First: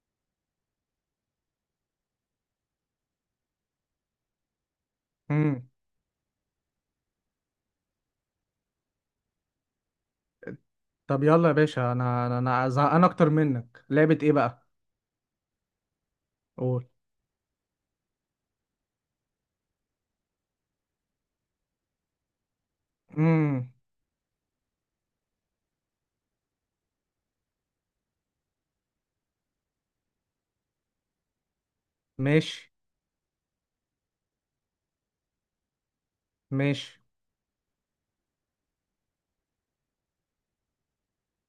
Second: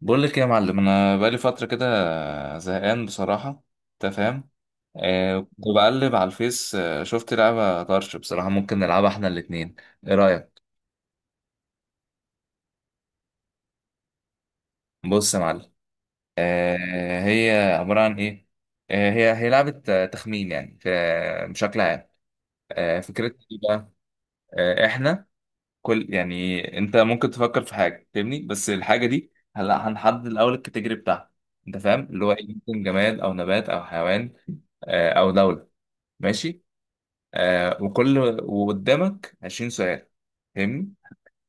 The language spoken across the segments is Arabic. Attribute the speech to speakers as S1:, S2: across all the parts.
S1: بقول لك إيه يا معلم، انا بقالي فتره كده زهقان بصراحه. انت فاهم؟
S2: امم
S1: كنت بقلب على الفيس، شفت لعبه طرش بصراحه. ممكن نلعبها احنا الاتنين. ايه رايك؟
S2: طب يلا يا باشا، انا زهقان اكتر منك. لعبة ايه بقى؟
S1: بص يا معلم.
S2: قول.
S1: هي عباره عن ايه؟ هي لعبه تخمين، يعني في بشكل عام. فكرتها ايه
S2: امم
S1: بقى؟ احنا كل، يعني انت ممكن تفكر في حاجه فاهمني، بس الحاجه دي هلا هنحدد الاول الكاتيجوري بتاعها. انت فاهم اللي هو إيه،
S2: ماشي،
S1: ممكن جماد او نبات او حيوان. او دوله، ماشي.
S2: ماشي،
S1: وكل، وقدامك 20 سؤال، فاهمني؟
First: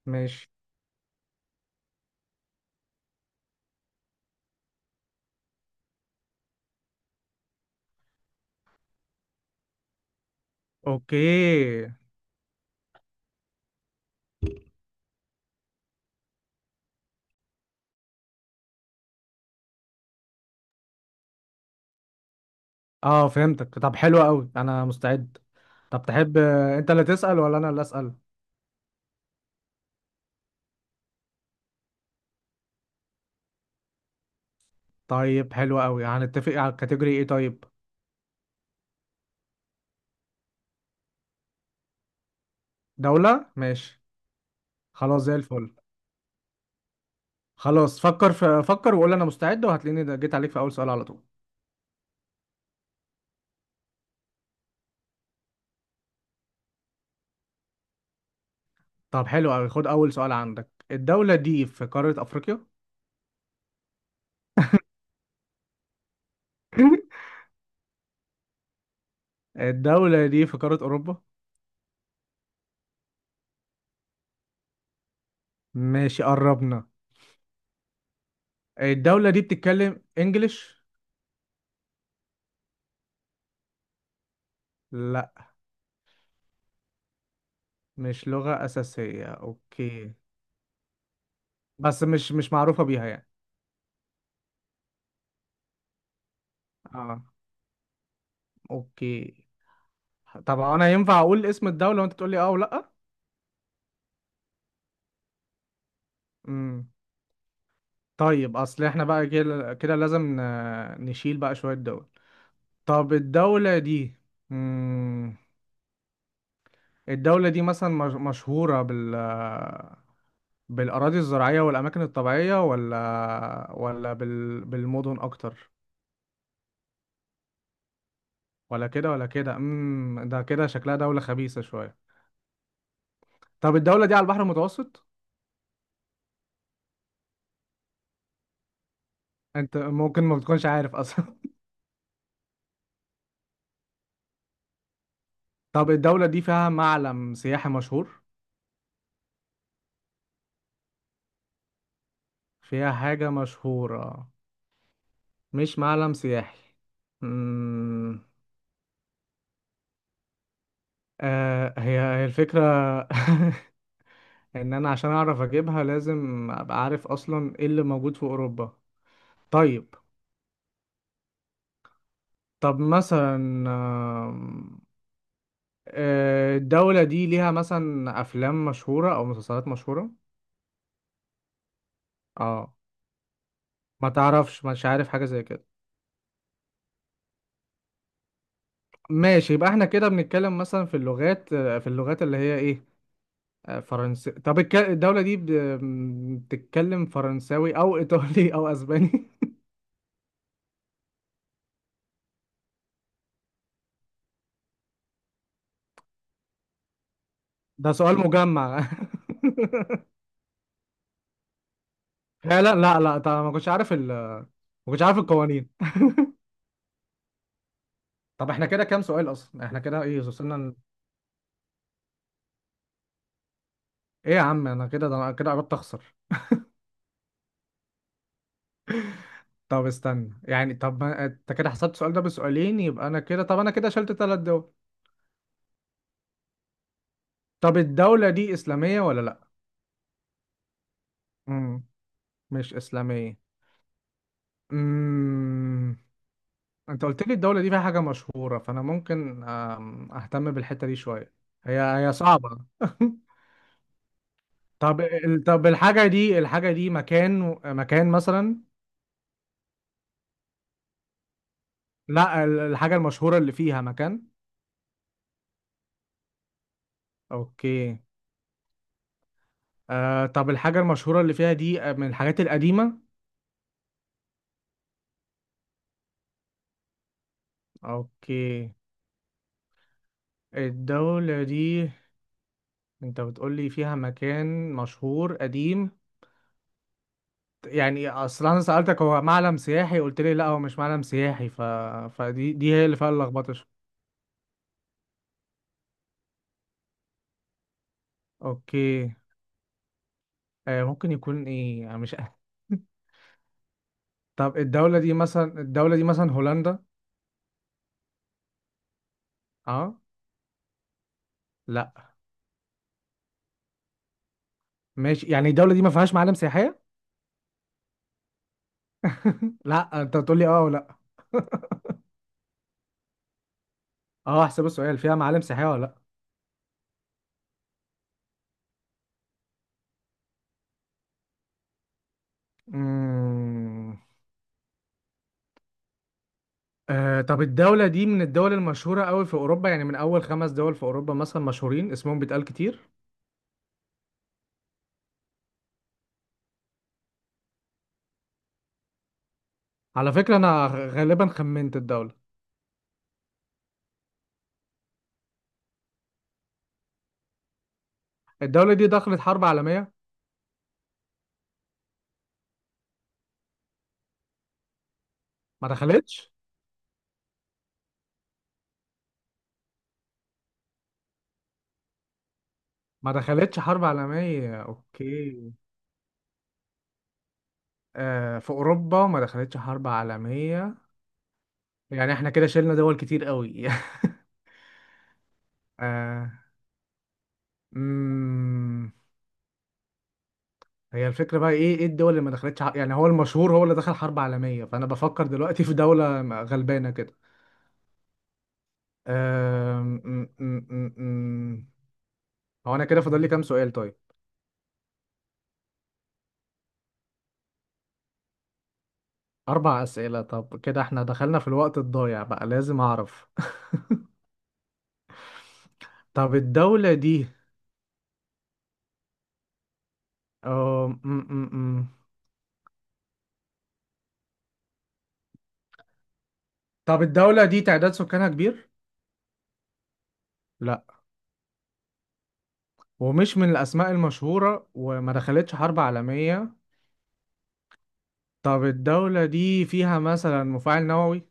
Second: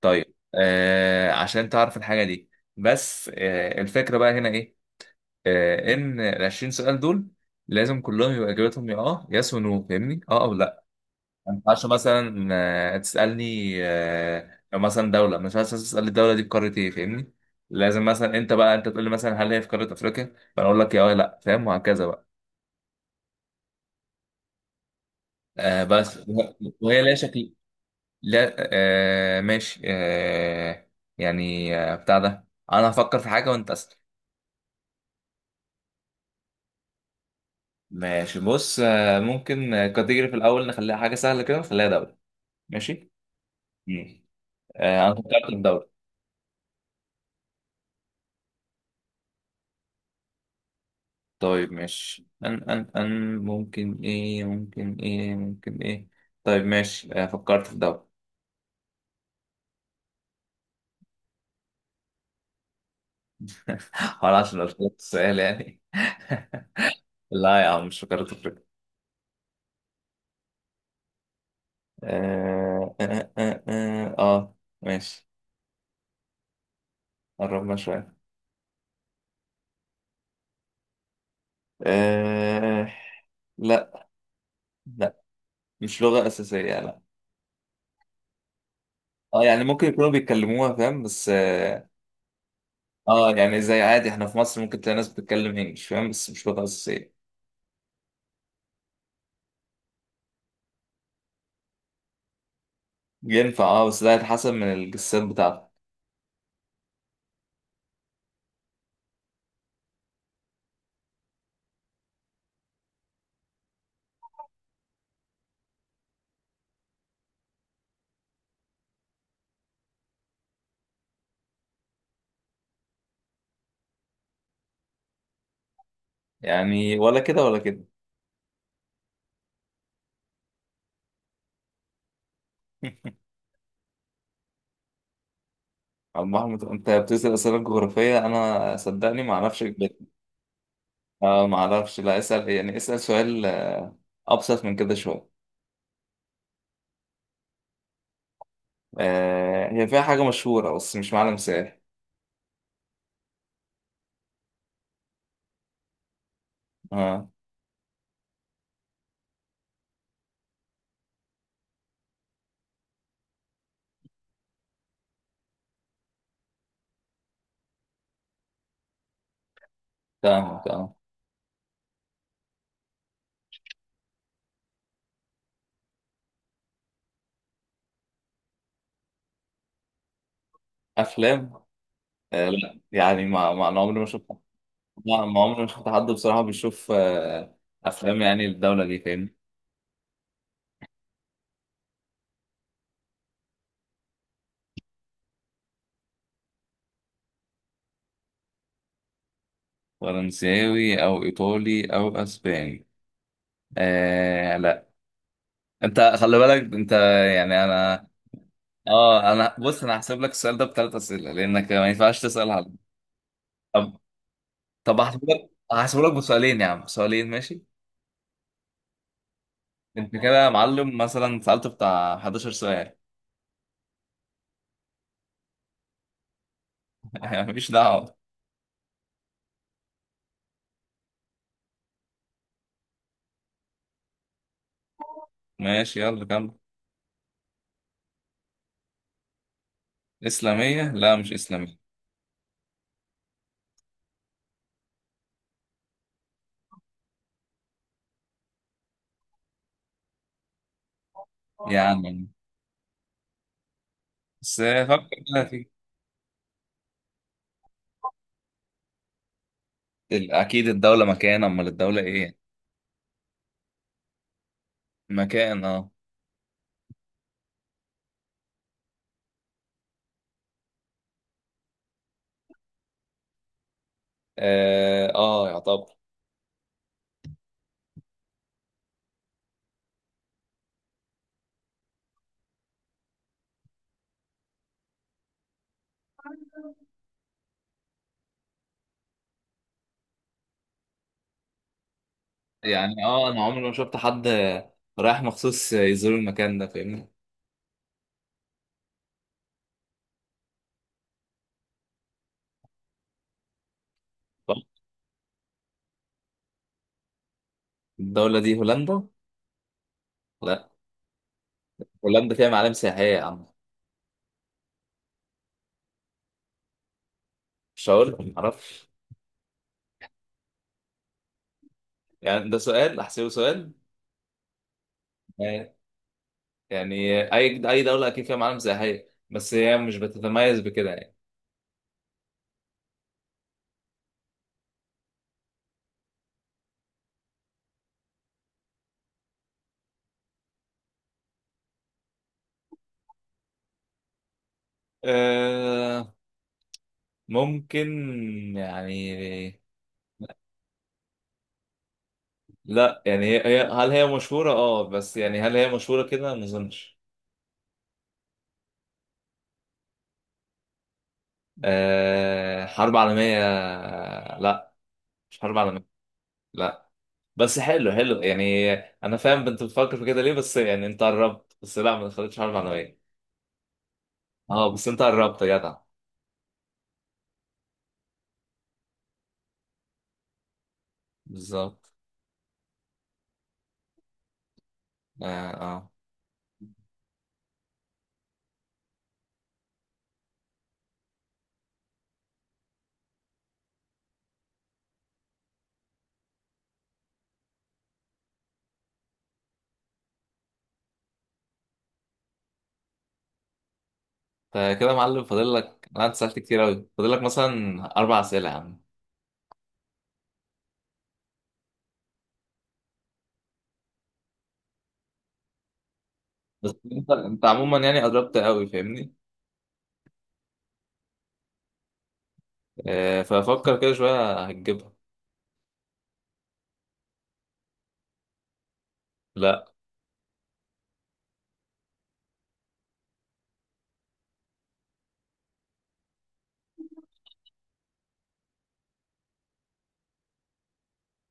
S1: طيب،
S2: ماشي،
S1: عشان تعرف الحاجة دي. بس الفكرة بقى هنا ايه؟ ان ال 20 سؤال دول لازم كلهم يبقى اجابتهم يا يس ونو، فاهمني؟ اه او لا. ما ينفعش
S2: اوكي.
S1: مثلا تسألني، لو مثلا دولة، ما ينفعش مثلاً تسألني الدولة دي في قارة ايه، فاهمني؟ لازم مثلا انت بقى انت تقول لي مثلا هل هي في قارة افريقيا، فانا اقول لك يا لا، فاهم؟ وهكذا بقى.
S2: اه، فهمتك. طب حلو قوي، انا مستعد.
S1: آه
S2: طب
S1: بس
S2: تحب،
S1: وهي
S2: انت
S1: وهي
S2: اللي
S1: ليها
S2: تسأل
S1: شكل؟
S2: ولا انا اللي أسأل؟
S1: لا، ماشي. يعني بتاع ده. انا هفكر في حاجه وانت اسال.
S2: طيب حلو قوي، هنتفق على الكاتيجوري ايه؟ طيب
S1: ماشي، بص ممكن كاتيجوري في الأول نخليها حاجة سهلة كده، نخليها دولة، ماشي.
S2: دولة، ماشي.
S1: مم. أنا
S2: خلاص زي
S1: فكرت في
S2: الفل.
S1: دولة.
S2: خلاص فكر في فكر وقول انا مستعد، وهتلاقيني جيت عليك في اول سؤال على طول.
S1: طيب ماشي، ان ان ان ممكن ايه، ممكن ايه، ممكن ايه. طيب ماشي، فكرت في ده.
S2: طب حلو قوي، خد اول سؤال عندك. الدولة دي في قارة افريقيا؟
S1: ولا عشان قلت لك السؤال يعني؟ لا يا عم، مش فكرت في كده.
S2: الدولة دي في قارة اوروبا.
S1: آه, آه, آه, آه, اه ماشي،
S2: ماشي، قربنا.
S1: قربنا شويه.
S2: الدولة دي بتتكلم انجليش؟
S1: آه لا. لا،
S2: لا،
S1: مش لغة أساسية، لا.
S2: مش لغة أساسية،
S1: اه يعني ممكن يكونوا
S2: اوكي.
S1: بيتكلموها فاهم، بس
S2: بس مش معروفة بيها يعني.
S1: يعني زي عادي احنا في مصر ممكن تلاقي ناس بتتكلم انجلش فاهم، بس مش لغة
S2: اه،
S1: أساسية.
S2: اوكي. طب انا ينفع اقول اسم الدولة وانت تقول لي اه ولا لا؟
S1: ينفع اه، بس ده هيتحسب من الجسات بتاعتك.
S2: امم طيب، اصل احنا بقى كده كده لازم نشيل بقى شوية دول. طب الدولة دي، امم الدولة دي مثلا مشهورة بالأراضي الزراعية والأماكن الطبيعية ولا بالمدن أكتر؟
S1: يعني ولا كده ولا كده.
S2: ولا كده ولا كده. ده كده شكلها دولة خبيثة شوية. طب الدولة دي على البحر المتوسط؟
S1: عم احمد، انت بتسأل أسئلة جغرافية، انا صدقني ما اعرفش
S2: انت
S1: البيت.
S2: ممكن ما بتكونش عارف اصلا.
S1: اه ما اعرفش، لا اسأل يعني، اسأل سؤال ابسط من كده شوية.
S2: طب الدولة دي فيها معلم سياحي مشهور؟
S1: هي فيها حاجة مشهورة، بس مش معلم سائل.
S2: فيها حاجة مشهورة مش معلم سياحي؟
S1: اه،
S2: امم هي الفكرة. انا عشان اعرف اجيبها لازم ابقى عارف اصلا ايه اللي موجود في اوروبا. طيب.
S1: تمام تمام.
S2: مثلا، آم، الدولة دي ليها مثلا أفلام مشهورة أو مسلسلات مشهورة؟
S1: افلام؟
S2: اه،
S1: لا يعني، ما انا عمري ما
S2: ما
S1: شفت.
S2: تعرفش مش عارف
S1: ما
S2: حاجة
S1: ما
S2: زي
S1: عمري
S2: كده.
S1: ما شفت حد بصراحه بيشوف افلام، يعني الدوله دي فاهم.
S2: ماشي، يبقى احنا كده بنتكلم مثلا في اللغات اللي هي ايه، فرنسي؟ طب الدولة دي بتتكلم فرنساوي او ايطالي او اسباني؟
S1: فرنساوي او ايطالي او اسباني؟ لا. انت خلي بالك انت، يعني
S2: ده
S1: انا...
S2: سؤال مجمع.
S1: اه انا بص، انا هحسب لك السؤال ده بثلاث اسئله، لانك ما ينفعش تسال على...
S2: فعلا. لا، لا، طب
S1: طب
S2: ما
S1: طب
S2: كنتش عارف
S1: هحسب لك،
S2: القوانين.
S1: بسؤالين يا عم، بسؤالين، ماشي.
S2: طب احنا كده كام سؤال؟ اصلا احنا كده
S1: انت
S2: ايه،
S1: كده يا
S2: وصلنا
S1: معلم مثلا سالت بتاع 11 سؤال.
S2: ايه يا عم، انا كده قربت اخسر.
S1: مفيش دعوه.
S2: طب استنى يعني، طب ما انت كده حسبت السؤال ده بسؤالين، يبقى انا كده شلت ثلاث دول.
S1: ماشي، يلا كمل.
S2: طب الدولة دي إسلامية ولا لأ؟
S1: اسلاميه؟ لا، مش اسلاميه.
S2: مم. مش إسلامية. مم. أنت قلت لي الدولة دي فيها حاجة مشهورة، فأنا ممكن، أهتم بالحتة دي شوية. هي هي
S1: يعني،
S2: صعبة.
S1: بس
S2: طب
S1: فكر كده في
S2: الحاجة دي مكان. مكان مثلا؟
S1: اكيد الدولة مكان، امال الدولة ايه؟
S2: لأ، الحاجة المشهورة اللي فيها مكان.
S1: مكان، اه.
S2: أوكي. طب الحاجة المشهورة اللي فيها دي، من الحاجات القديمة؟
S1: اه، يعتبر.
S2: أوكي. الدولة دي أنت بتقولي فيها مكان مشهور قديم. يعني اصل انا سألتك هو معلم سياحي قلت لي لا، هو مش معلم سياحي فدي هي اللي
S1: يعني،
S2: فيها
S1: انا
S2: اللخبطة
S1: عمري ما
S2: شوية.
S1: شفت حد رايح مخصوص يزور المكان ده، فاهمني.
S2: اوكي. ممكن يكون ايه، انا مش.
S1: طب
S2: طب الدولة دي مثلا هولندا؟
S1: الدولة دي هولندا؟
S2: اه،
S1: لا.
S2: لا؟
S1: هولندا فيها معالم سياحية يا عم.
S2: ماشي، يعني الدولة دي ما فيهاش معالم سياحية؟
S1: مش هقول معرفش.
S2: لا، انت بتقول لي اه ولا لا.
S1: يعني ده سؤال، احسبه سؤال.
S2: اه، احسب السؤال. فيها معالم سياحية
S1: آه،
S2: ولا لا؟
S1: يعني اي دولة اكيد فيها معالم سياحية، بس هي مش بتتميز بكده يعني.
S2: امم طب الدولة دي من الدول المشهورة قوي في اوروبا؟ يعني من اول خمس دول في اوروبا مثلا مشهورين اسمهم بيتقال كتير.
S1: أه، ممكن يعني.
S2: على فكرة انا غالبا خمنت الدولة.
S1: لا يعني، هل هي مشهورة بس، يعني هل هي مشهورة كده؟ ما اظنش.
S2: الدولة دي دخلت حرب عالمية؟
S1: حرب عالمية؟ لا. مش حرب
S2: ما
S1: عالمية.
S2: دخلتش
S1: لا، بس حلو حلو يعني. انا فاهم انت بتفكر في كده ليه، بس يعني انت قربت، بس لا، ما دخلتش حرب عالمية.
S2: ما دخلتش حرب عالمية،
S1: اه، بس انت قربت
S2: اوكي.
S1: يا جدع.
S2: في اوروبا ما دخلتش حرب عالمية.
S1: بالظبط.
S2: يعني احنا كده شلنا دول كتير قوي.
S1: اه، اه.
S2: آه مم. هي الفكرة بقى ايه، الدول اللي ما دخلتش يعني هو المشهور هو اللي دخل حرب عالمية، فانا بفكر دلوقتي في دولة غلبانة كده. آه مم، مم، مم، مم. هو انا كده فاضل لي كام سؤال طيب؟
S1: فكده يا معلم فاضل لك، لا انت سألت كتير قوي، فاضل لك مثلا اربع اسئلة يا عم.
S2: اربع اسئلة. طب كده احنا دخلنا في الوقت الضايع بقى، لازم اعرف. طب
S1: بس
S2: الدولة
S1: انت
S2: دي،
S1: انت عموما يعني قربت قوي، فاهمني.
S2: اه م- م- م.
S1: ففكر كده شوية هتجيبها.
S2: طب الدولة دي تعداد سكانها كبير؟
S1: لا.
S2: لا. ومش من الأسماء المشهورة وما دخلتش حرب عالمية. طب الدولة دي فيها مثلا مفاعل نووي؟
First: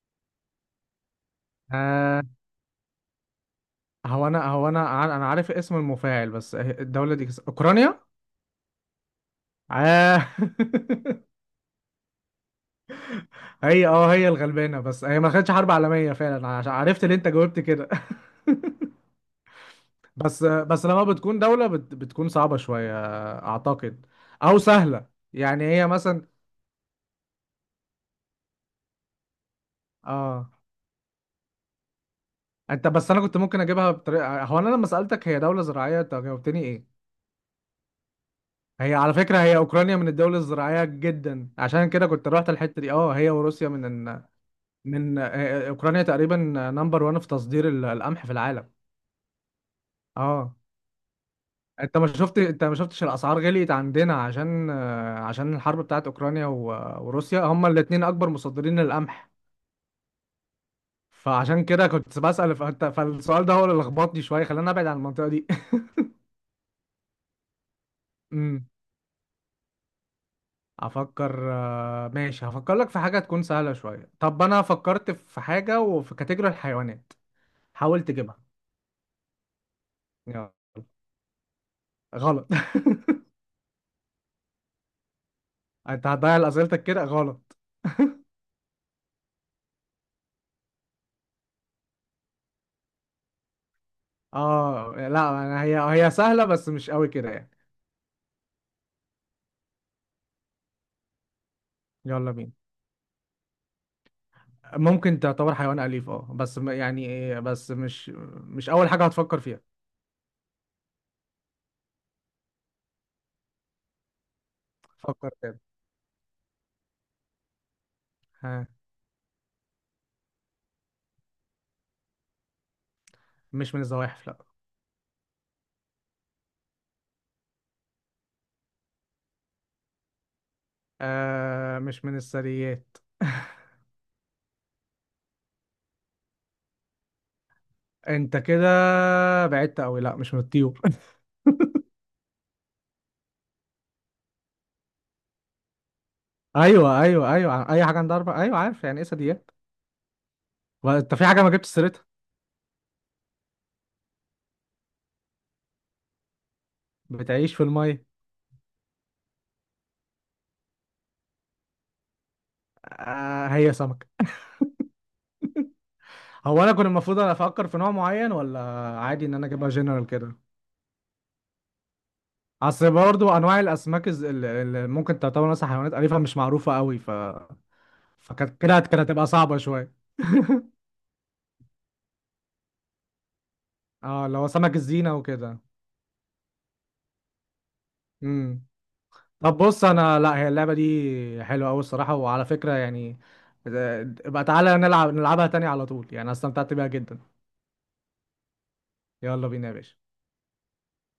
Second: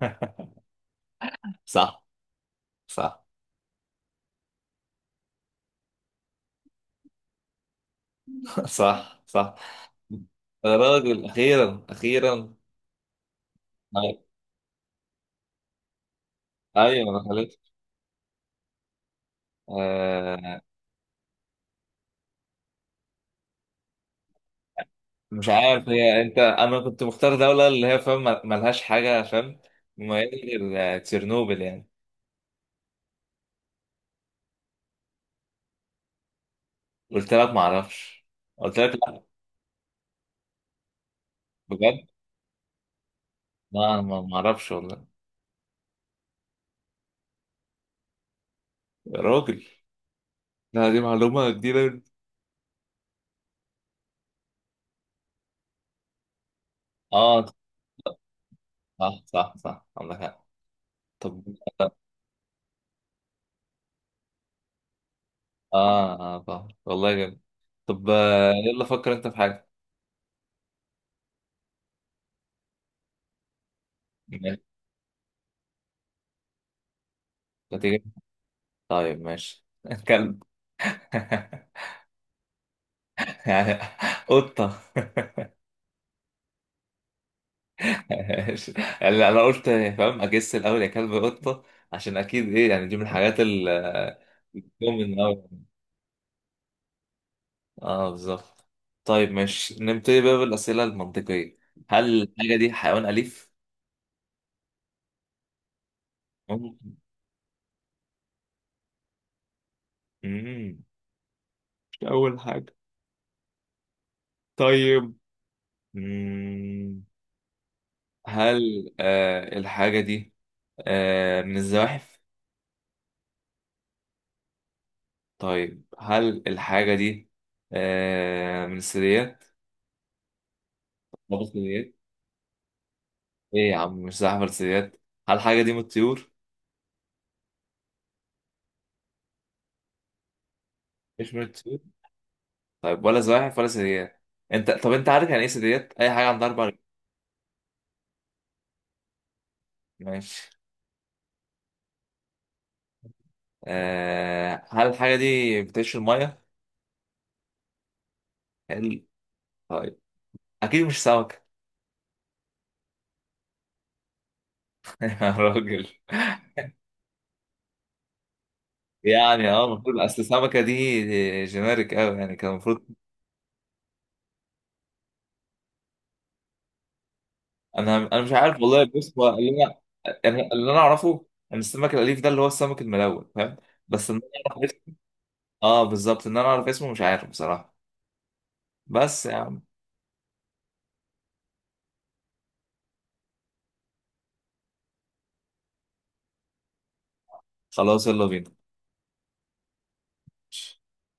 S1: صح،
S2: آه
S1: صح،
S2: أنا عارف اسم المفاعل، بس الدولة دي أوكرانيا؟
S1: صح، صح.
S2: آه
S1: انا بقول اخيرا اخيرا. أي-
S2: هي الغلبانة، بس هي ما دخلتش حرب عالمية فعلا.
S1: ايوه،
S2: عرفت اللي
S1: ما
S2: أنت
S1: دخلتش.
S2: جاوبت كده. بس
S1: آه
S2: بس لما بتكون دولة بتكون صعبة شوية، أعتقد. أو سهلة.
S1: مش
S2: يعني هي
S1: عارف،
S2: مثلا،
S1: انت انا كنت مختار دوله اللي هي فاهم ملهاش حاجه فاهم، مميزه
S2: اه
S1: غير تشيرنوبل يعني.
S2: انت بس انا كنت ممكن اجيبها بطريقه. هو انا لما سالتك هي دوله زراعيه انت جاوبتني ايه؟
S1: قلت لك ما اعرفش، قلت لك
S2: هي على
S1: لا.
S2: فكره، هي اوكرانيا من الدول الزراعيه جدا، عشان
S1: بجد؟
S2: كده كنت رحت الحته دي. اه، هي وروسيا من
S1: لا انا، ما ما اعرفش والله.
S2: من اوكرانيا تقريبا نمبر 1 في تصدير القمح في العالم.
S1: يا راجل!
S2: اه،
S1: لا، دي معلومه جديده.
S2: انت ما شفتش الاسعار غليت عندنا عشان الحرب بتاعت اوكرانيا وروسيا
S1: اه،
S2: هما الاثنين اكبر مصدرين
S1: صح
S2: للقمح.
S1: صح صح، عندك حق. طب،
S2: فعشان كده كنت بسأل. فالسؤال ده هو اللي لخبطني شويه، خلاني ابعد عن المنطقه دي.
S1: اه اه، طبعا والله جامد. طب، يلا فكر انت في حاجه.
S2: افكر، ماشي، هفكر لك في حاجه تكون سهله شويه. طب
S1: ماشي.
S2: انا فكرت في حاجه، وفي كاتيجوري الحيوانات.
S1: ما تيجي.
S2: حاول تجيبها.
S1: طيب ماشي. كلب؟
S2: يلا. غلط.
S1: يعني، قطة؟
S2: انت هتضيع اسئلتك كده غلط.
S1: ماشي. يعني أنا قلت، فاهم أجس الأول، يا كلب، قطة، عشان أكيد إيه، يعني دي من الحاجات ال...
S2: اه،
S1: من
S2: لا
S1: أول.
S2: أنا هي سهله بس مش قوي كده يعني.
S1: بالظبط. طيب ماشي، نبتدي بقى بالأسئلة المنطقية. هل
S2: يلا بينا.
S1: الحاجة دي حيوان أليف؟
S2: ممكن تعتبر حيوان اليف، اه، بس
S1: ممكن.
S2: يعني إيه، بس مش اول حاجه هتفكر فيها.
S1: مم. مش أول حاجة. طيب.
S2: فكر تاني.
S1: مم.
S2: ها،
S1: هل الحاجة دي من الزواحف؟
S2: مش من الزواحف، لا.
S1: طيب هل الحاجة دي من الثدييات؟ ما بالثدييات؟
S2: مش من الثدييات.
S1: ايه يا عم، مش زحف ولا ثدييات؟ هل الحاجة دي من الطيور؟
S2: انت كده بعدت قوي، لا مش من الطيور.
S1: مش من الطيور؟ طيب، ولا زواحف ولا ثدييات؟ انت طب، انت عارف يعني ايه ثدييات؟ أي حاجة عندها أربع رجلين.
S2: ايوه، ايوه، ايوه، اي حاجه عندها اربع. ايوه، عارف يعني ايه ثدييات.
S1: ماشي.
S2: وانت في حاجه ما جبتش سيرتها.
S1: هل الحاجة دي بتعيش في المية؟
S2: بتعيش في الميه.
S1: هل... طيب، أكيد مش سمكة.
S2: آه، هي سمكه.
S1: يا راجل!
S2: هو انا كنت المفروض انا افكر في نوع معين، ولا عادي ان انا
S1: يعني اه،
S2: اجيبها
S1: المفروض
S2: جنرال
S1: أصل
S2: كده؟
S1: السمكة دي جينيريك أوي، يعني كان المفروض.
S2: اصل برضو انواع الاسماك، اللي ممكن تعتبر مثلا حيوانات اليفه مش معروفه قوي،
S1: انا مش عارف
S2: فكانت كده
S1: والله،
S2: كانت
S1: بص
S2: هتبقى
S1: هو اللي
S2: صعبه
S1: انا...
S2: شويه.
S1: يعني اللي انا اعرفه ان السمك الاليف ده اللي هو السمك الملون، فاهم. بس
S2: اه،
S1: انا
S2: اللي هو
S1: اعرف
S2: سمك
S1: اسمه.
S2: الزينه وكده.
S1: اه بالظبط، انا اعرف اسمه، مش عارف بصراحه.
S2: امم
S1: بس يا
S2: طب
S1: عم.
S2: بص، انا لا هي اللعبه دي حلوه قوي الصراحه، وعلى فكره يعني، بقى تعالى نلعبها تاني على طول، يعني أنا استمتعت بيها جدا.
S1: خلاص، يلا بينا.
S2: يلا بينا يا باشا.